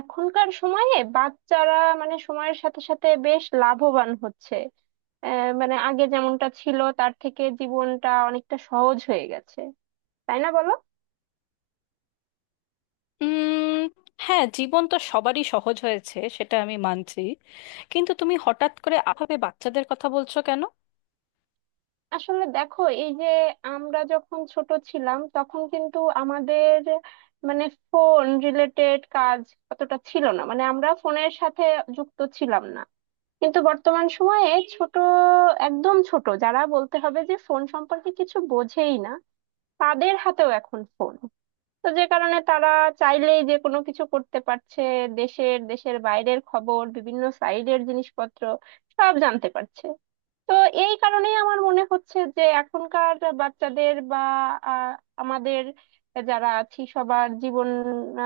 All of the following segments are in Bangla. এখনকার সময়ে বাচ্চারা মানে সময়ের সাথে সাথে বেশ লাভবান হচ্ছে। মানে আগে যেমনটা ছিল তার থেকে জীবনটা অনেকটা সহজ হয়ে গেছে, তাই না বলো? উম হ্যাঁ, জীবন তো সবারই সহজ হয়েছে, সেটা আমি মানছি। কিন্তু তুমি হঠাৎ করে আভাবে বাচ্চাদের কথা বলছো কেন? আসলে দেখো, এই যে আমরা যখন ছোট ছিলাম তখন কিন্তু আমাদের মানে ফোন রিলেটেড কাজ অতটা ছিল না, মানে আমরা ফোনের সাথে যুক্ত ছিলাম না। কিন্তু বর্তমান সময়ে ছোট, একদম ছোট যারা বলতে হবে যে ফোন সম্পর্কে কিছু বোঝেই না, তাদের হাতেও এখন ফোন। তো যে কারণে তারা চাইলেই যে কোনো কিছু করতে পারছে। দেশের দেশের বাইরের খবর, বিভিন্ন সাইডের জিনিসপত্র সব জানতে পারছে। তো এই কারণেই আমার মনে হচ্ছে যে এখনকার বাচ্চাদের বা আহ, আমাদের যারা আছি সবার জীবন,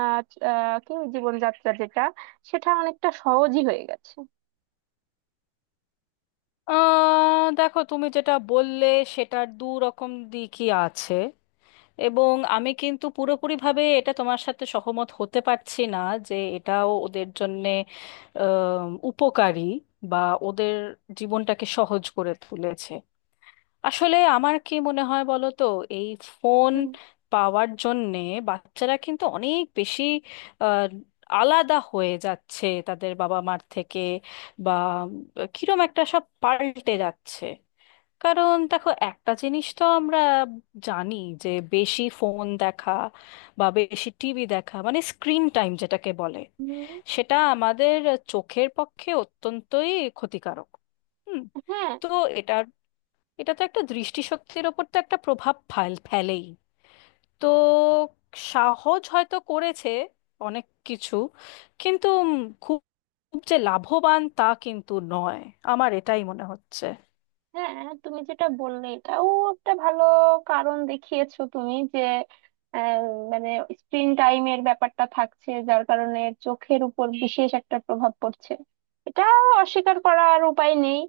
আহ, কি জীবনযাত্রা যেটা, সেটা অনেকটা সহজই হয়ে গেছে। দেখো, তুমি যেটা বললে সেটার দু রকম দিকই আছে, এবং আমি কিন্তু পুরোপুরিভাবে এটা তোমার সাথে সহমত হতে পারছি না যে এটাও ওদের জন্যে আহ, উপকারী, বা ওদের জীবনটাকে সহজ করে তুলেছে। আসলে আমার কি মনে হয় বলো তো, এই ফোন হুম। পাওয়ার জন্যে বাচ্চারা কিন্তু অনেক বেশি আহ, আলাদা হয়ে যাচ্ছে তাদের বাবা মার থেকে, বা কিরম একটা সব পাল্টে যাচ্ছে। কারণ দেখো, একটা জিনিস তো আমরা জানি যে বেশি ফোন দেখা বা বেশি টিভি দেখা, মানে স্ক্রিন টাইম যেটাকে বলে, হুম। সেটা আমাদের চোখের পক্ষে অত্যন্তই ক্ষতিকারক। হুম, হ্যাঁ। তো এটার এটা তো একটা দৃষ্টিশক্তির ওপর তো একটা প্রভাব ফেলেই। তো সহজ হয়তো করেছে অনেক কিছু, কিন্তু খুব, খুব যে লাভবান তা কিন্তু নয়। আমার এটাই মনে হচ্ছে। হ্যাঁ, তুমি যেটা বললে এটাও একটা ভালো কারণ দেখিয়েছো তুমি, যে আহ, মানে স্ক্রিন টাইমের ব্যাপারটা থাকছে যার কারণে চোখের উপর বিশেষ একটা প্রভাব পড়ছে। এটা অস্বীকার করার উপায় নেই।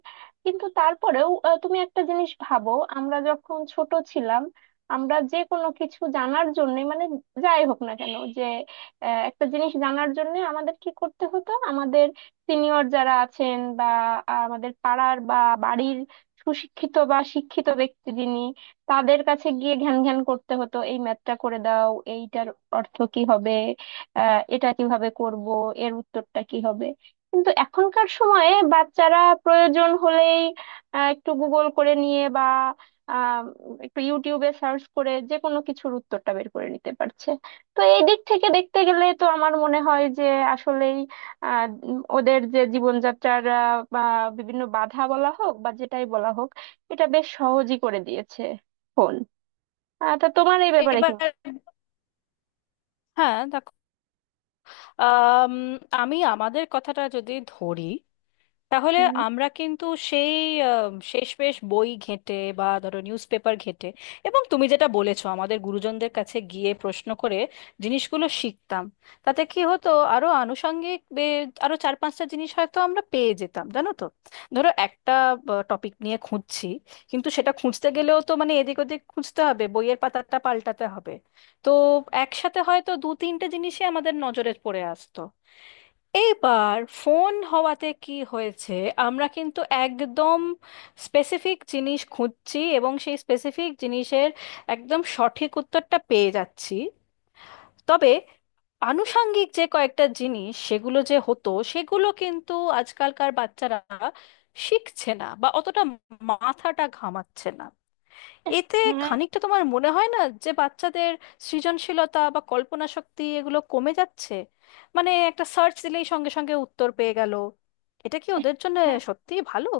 কিন্তু তারপরেও তুমি একটা জিনিস ভাবো। আমরা যখন ছোট ছিলাম, আমরা যে কোনো কিছু জানার জন্য মানে যাই হোক না কেন, যে একটা জিনিস জানার জন্য আমাদের কি করতে হতো, আমাদের সিনিয়র যারা আছেন বা আমাদের পাড়ার বা বাড়ির সুশিক্ষিত বা শিক্ষিত ব্যক্তি যিনি, তাদের কাছে গিয়ে ঘ্যান ঘ্যান করতে হতো, এই ম্যাথটা করে দাও, এইটার অর্থ কি হবে, এটা কিভাবে করব, এর উত্তরটা কি হবে। কিন্তু এখনকার সময়ে বাচ্চারা প্রয়োজন হলেই একটু গুগল করে নিয়ে বা আহ, একটু ইউটিউবে সার্চ করে যে কোনো কিছুর উত্তরটা বের করে নিতে পারছে। তো এই দিক থেকে দেখতে গেলে তো আমার মনে হয় যে আসলেই ওদের যে জীবনযাত্রার বা বিভিন্ন বাধা বলা হোক বা যেটাই বলা হোক, এটা বেশ সহজই করে দিয়েছে ফোন। তা তোমার এই ব্যাপারে এবার কি মত? হ্যাঁ দেখো, আম, আমি আমাদের কথাটা যদি ধরি, তাহলে উম, আমরা কিন্তু সেই শেষমেশ বই ঘেঁটে বা ধরো নিউজপেপার ঘেঁটে, এবং তুমি যেটা বলেছো আমাদের গুরুজনদের কাছে গিয়ে প্রশ্ন করে জিনিসগুলো শিখতাম। তাতে কি হতো, আরো আনুষঙ্গিক আরো চার পাঁচটা জিনিস হয়তো আমরা পেয়ে যেতাম, জানো তো। ধরো একটা টপিক নিয়ে খুঁজছি, কিন্তু সেটা খুঁজতে গেলেও তো মানে এদিক ওদিক খুঁজতে হবে, বইয়ের পাতাটা পাল্টাতে হবে। তো একসাথে হয়তো দু তিনটে জিনিসই আমাদের নজরে পড়ে আসতো। এইবার ফোন হওয়াতে কি হয়েছে, আমরা কিন্তু একদম স্পেসিফিক জিনিস খুঁজছি এবং সেই স্পেসিফিক জিনিসের একদম সঠিক উত্তরটা পেয়ে যাচ্ছি। তবে আনুষাঙ্গিক যে কয়েকটা জিনিস সেগুলো যে হতো সেগুলো কিন্তু আজকালকার বাচ্চারা শিখছে না, বা অতটা মাথাটা ঘামাচ্ছে না। এতে খানিকটা তোমার মনে হয় না যে বাচ্চাদের সৃজনশীলতা বা কল্পনা শক্তি এগুলো কমে যাচ্ছে? মানে একটা সার্চ দিলেই সঙ্গে সঙ্গে উত্তর পেয়ে গেল। এটা কি ওদের জন্য হ্যাঁ, সত্যিই ভালো?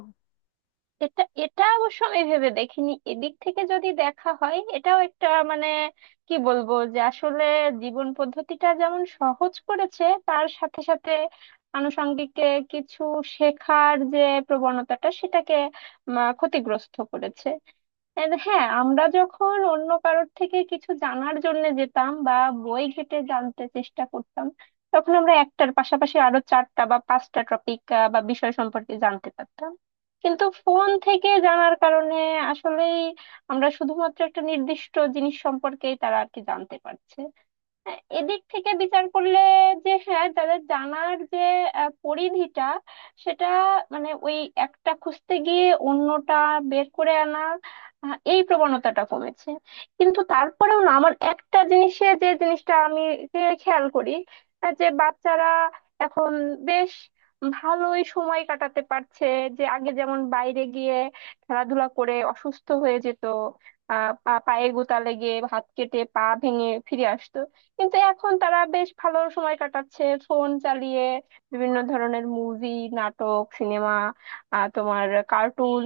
এটা এটা অবশ্য আমি ভেবে দেখিনি, এদিক থেকে যদি দেখা হয় এটাও একটা মানে কি বলবো, যে আসলে জীবন পদ্ধতিটা যেমন সহজ করেছে তার সাথে সাথে আনুষঙ্গিক কিছু শেখার যে প্রবণতাটা সেটাকে ক্ষতিগ্রস্ত করেছে। And হ্যাঁ, আমরা যখন অন্য কারোর থেকে কিছু জানার জন্য যেতাম বা বই ঘেটে জানতে চেষ্টা করতাম, তখন আমরা একটার পাশাপাশি আরো চারটা বা পাঁচটা টপিক বা বিষয় সম্পর্কে জানতে পারতাম। কিন্তু ফোন থেকে জানার কারণে আসলেই আমরা শুধুমাত্র একটা নির্দিষ্ট জিনিস সম্পর্কেই তারা আর কি জানতে পারছে। হ্যাঁ, এদিক থেকে বিচার করলে যে হ্যাঁ, যাদের জানার যে পরিধিটা, সেটা মানে ওই একটা খুঁজতে গিয়ে অন্যটা বের করে আনা, এই প্রবণতাটা কমেছে। কিন্তু তারপরেও না, আমার একটা জিনিসে, যে জিনিসটা আমি যে খেয়াল করি, যে বাচ্চারা এখন বেশ ভালোই সময় কাটাতে পারছে। যে আগে যেমন বাইরে গিয়ে খেলাধুলা করে অসুস্থ হয়ে যেত, পায়ে গোতা লেগে হাত কেটে পা ভেঙে ফিরে আসতো। কিন্তু এখন তারা বেশ ভালো সময় কাটাচ্ছে ফোন চালিয়ে, বিভিন্ন ধরনের মুভি, নাটক, সিনেমা, তোমার কার্টুন,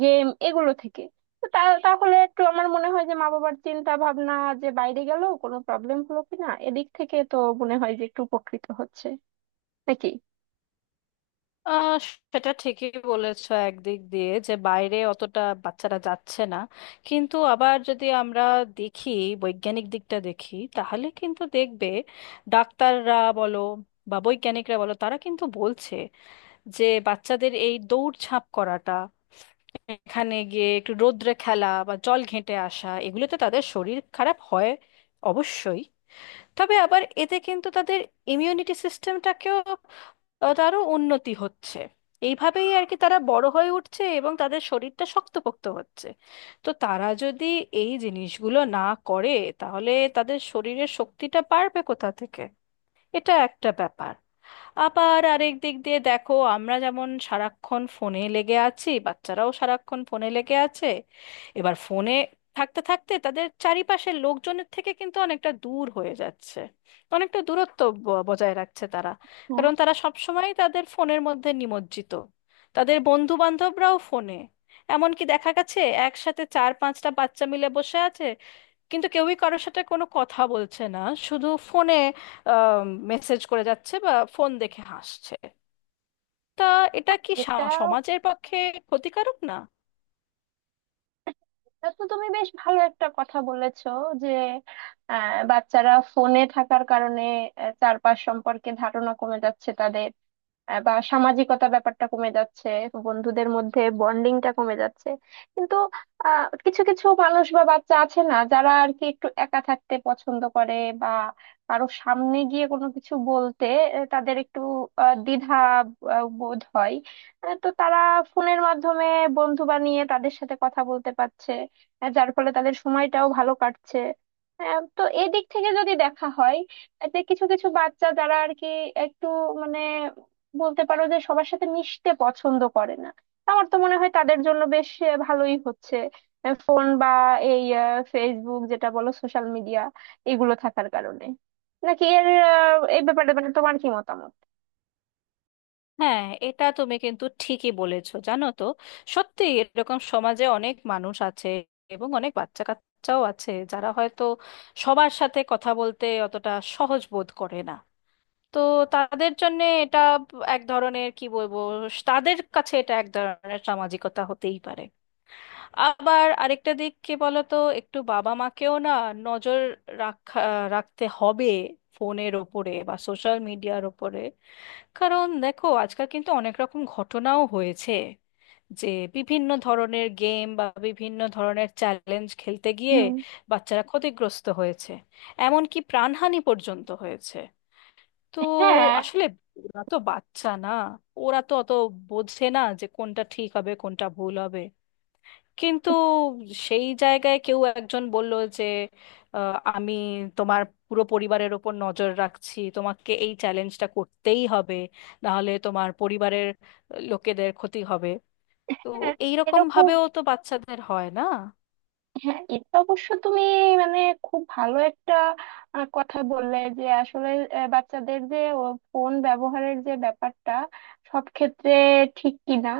গেম এগুলো থেকে। তো তা তাহলে একটু আমার মনে হয় যে মা বাবার চিন্তা ভাবনা, যে বাইরে গেল, কোনো প্রবলেম হলো কিনা, এদিক থেকে তো মনে হয় যে একটু উপকৃত হচ্ছে। নাকি? আহ সেটা ঠিকই বলেছো, একদিক দিয়ে যে বাইরে অতটা বাচ্চারা যাচ্ছে না। কিন্তু আবার যদি আমরা দেখি, বৈজ্ঞানিক দিকটা দেখি, তাহলে কিন্তু দেখবে ডাক্তাররা বলো বা বৈজ্ঞানিকরা বলো, তারা কিন্তু বলছে যে বাচ্চাদের এই দৌড়ঝাঁপ করাটা, এখানে গিয়ে একটু রোদ্রে খেলা বা জল ঘেঁটে আসা, এগুলোতে তাদের শরীর খারাপ হয় অবশ্যই, তবে আবার এতে কিন্তু তাদের ইমিউনিটি সিস্টেমটাকেও, তারও উন্নতি হচ্ছে। এইভাবেই আর কি তারা বড় হয়ে উঠছে এবং তাদের শরীরটা শক্তপোক্ত হচ্ছে। তো তারা যদি এই জিনিসগুলো না করে, তাহলে তাদের শরীরের শক্তিটা বাড়বে কোথা থেকে? এটা একটা ব্যাপার। আবার আরেক দিক দিয়ে দেখো, আমরা যেমন সারাক্ষণ ফোনে লেগে আছি, বাচ্চারাও সারাক্ষণ ফোনে লেগে আছে। এবার ফোনে থাকতে থাকতে তাদের চারিপাশের লোকজনের থেকে কিন্তু অনেকটা দূর হয়ে যাচ্ছে, অনেকটা দূরত্ব বজায় রাখছে তারা। হ্যাঁ। কারণ তারা সবসময় তাদের ফোনের মধ্যে নিমজ্জিত, তাদের বন্ধু বান্ধবরাও ফোনে। এমনকি দেখা গেছে, একসাথে চার পাঁচটা বাচ্চা মিলে বসে আছে, কিন্তু কেউই কারোর সাথে কোনো কথা বলছে না, শুধু ফোনে মেসেজ করে যাচ্ছে বা ফোন দেখে হাসছে। তা এটা কি এটা সমাজের পক্ষে ক্ষতিকারক না? এটা তো তুমি বেশ ভালো একটা কথা বলেছো, যে বাচ্চারা ফোনে থাকার কারণে চারপাশ সম্পর্কে ধারণা কমে যাচ্ছে তাদের, বা সামাজিকতা ব্যাপারটা কমে যাচ্ছে, বন্ধুদের মধ্যে বন্ডিংটা কমে যাচ্ছে। কিন্তু কিছু কিছু মানুষ বা বাচ্চা আছে না যারা আর কি একটু একা থাকতে পছন্দ করে, বা কারো সামনে গিয়ে কোনো কিছু বলতে তাদের একটু দ্বিধা বোধ হয়। তো তারা ফোনের মাধ্যমে বন্ধু বানিয়ে তাদের সাথে কথা বলতে পারছে, যার ফলে তাদের সময়টাও ভালো কাটছে। তো এই দিক থেকে যদি দেখা হয়, যে কিছু কিছু বাচ্চা যারা আর কি একটু মানে বলতে পারো যে সবার সাথে মিশতে পছন্দ করে না, তা আমার তো মনে হয় তাদের জন্য বেশ ভালোই হচ্ছে ফোন বা এই ফেসবুক যেটা বলো, সোশ্যাল মিডিয়া, এগুলো থাকার কারণে। নাকি এর এই ব্যাপারে মানে তোমার কি মতামত? হ্যাঁ, এটা তুমি কিন্তু ঠিকই বলেছো, জানো তো। সত্যি এরকম সমাজে অনেক মানুষ আছে এবং অনেক বাচ্চা কাচ্চাও আছে যারা হয়তো সবার সাথে কথা বলতে অতটা সহজ বোধ করে না। তো তাদের জন্য এটা এক ধরনের কি বলবো, তাদের কাছে এটা এক ধরনের সামাজিকতা হতেই পারে। আবার আরেকটা দিক কি বলতো, একটু বাবা মাকেও না নজর রাখা রাখতে হবে ফোনের ওপরে বা সোশ্যাল মিডিয়ার ওপরে। কারণ দেখো, আজকাল কিন্তু অনেক রকম ঘটনাও হয়েছে যে বিভিন্ন ধরনের গেম বা বিভিন্ন ধরনের চ্যালেঞ্জ খেলতে গিয়ে হুম। বাচ্চারা ক্ষতিগ্রস্ত হয়েছে, এমনকি প্রাণহানি পর্যন্ত হয়েছে। তো হ্যাঁ। আসলে ওরা তো বাচ্চা না, ওরা তো অত বোঝে না যে কোনটা ঠিক হবে কোনটা ভুল হবে। কিন্তু সেই জায়গায় কেউ একজন বলল যে, আমি তোমার পুরো পরিবারের ওপর নজর রাখছি, তোমাকে এই চ্যালেঞ্জটা করতেই হবে, নাহলে তোমার পরিবারের লোকেদের ক্ষতি হবে। তো হ্যাঁ, এইরকম এরকম। ভাবেও তো বাচ্চাদের হয় না। হ্যাঁ, এটা অবশ্য তুমি মানে খুব ভালো একটা কথা বললে, যে আসলে বাচ্চাদের যে ফোন ব্যবহারের যে ব্যাপারটা সব ক্ষেত্রে ঠিক কিনা।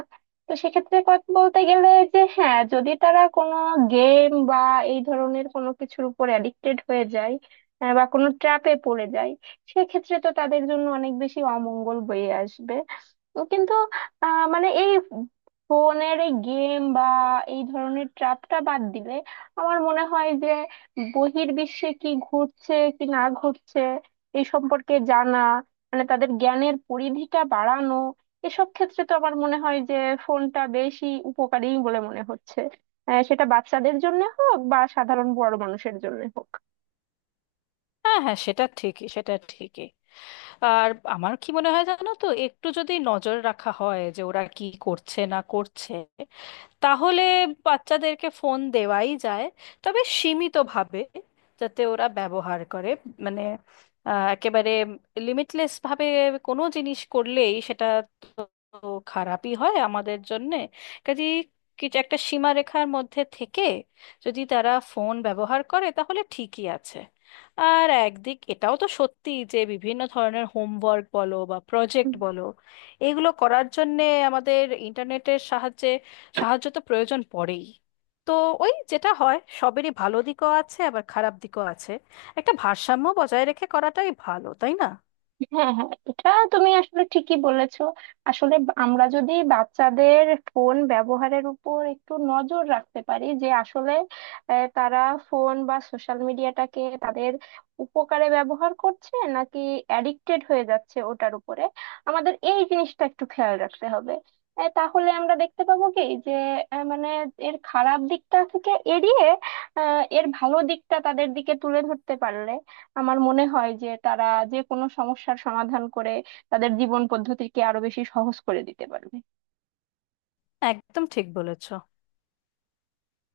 তো সেক্ষেত্রে কথা বলতে গেলে, যে হ্যাঁ যদি তারা কোনো গেম বা এই ধরনের কোনো কিছুর উপর অ্যাডিক্টেড হয়ে যায় বা কোনো ট্র্যাপে পড়ে যায়, সেক্ষেত্রে তো তাদের জন্য অনেক বেশি অমঙ্গল বয়ে আসবে। তো কিন্তু মানে এই ফোনের এই গেম বা এই ধরনের ট্র্যাপটা বাদ দিলে আমার মনে হয় যে বহির্বিশ্বে কি ঘটছে কি না ঘটছে এই সম্পর্কে জানা, মানে তাদের জ্ঞানের পরিধিটা বাড়ানো, এসব ক্ষেত্রে তো আমার মনে হয় যে ফোনটা বেশি উপকারী বলে মনে হচ্ছে, সেটা বাচ্চাদের জন্য হোক বা সাধারণ বড় মানুষের জন্য হোক। হ্যাঁ হ্যাঁ, সেটা ঠিকই, সেটা ঠিকই। আর আমার কি মনে হয় জানো তো, একটু যদি নজর রাখা হয় যে ওরা কি করছে না করছে, তাহলে বাচ্চাদেরকে ফোন দেওয়াই যায়, তবে সীমিতভাবে, যাতে ওরা ব্যবহার করে। মানে একেবারে লিমিটলেস ভাবে কোনো জিনিস করলেই সেটা তো খারাপই হয় আমাদের জন্যে। কাজে কিছু একটা সীমারেখার মধ্যে থেকে যদি তারা ফোন ব্যবহার করে তাহলে ঠিকই আছে। আর একদিক এটাও তো সত্যি যে বিভিন্ন ধরনের হোমওয়ার্ক বলো বা প্রজেক্ট বলো, এগুলো করার জন্যে আমাদের ইন্টারনেটের সাহায্য তো প্রয়োজন পড়েই। তো ওই যেটা হয়, সবেরই ভালো দিকও আছে আবার খারাপ দিকও আছে। একটা ভারসাম্য বজায় রেখে করাটাই ভালো, তাই না? হ্যাঁ, হ্যাঁ, এটা তুমি আসলে ঠিকই বলেছো। আসলে আমরা যদি বাচ্চাদের ফোন ব্যবহারের উপর একটু নজর রাখতে পারি, যে আসলে তারা ফোন বা সোশ্যাল মিডিয়াটাকে তাদের উপকারে ব্যবহার করছে নাকি অ্যাডিক্টেড হয়ে যাচ্ছে ওটার উপরে, আমাদের এই জিনিসটা একটু খেয়াল রাখতে হবে। তাহলে আমরা দেখতে পাবো কি, যে মানে এর খারাপ দিকটা থেকে এড়িয়ে এর ভালো দিকটা তাদের দিকে তুলে ধরতে পারলে আমার মনে হয় যে তারা যে কোনো সমস্যার সমাধান করে তাদের জীবন পদ্ধতিকে আরো বেশি সহজ করে দিতে পারবে। একদম ঠিক বলেছ।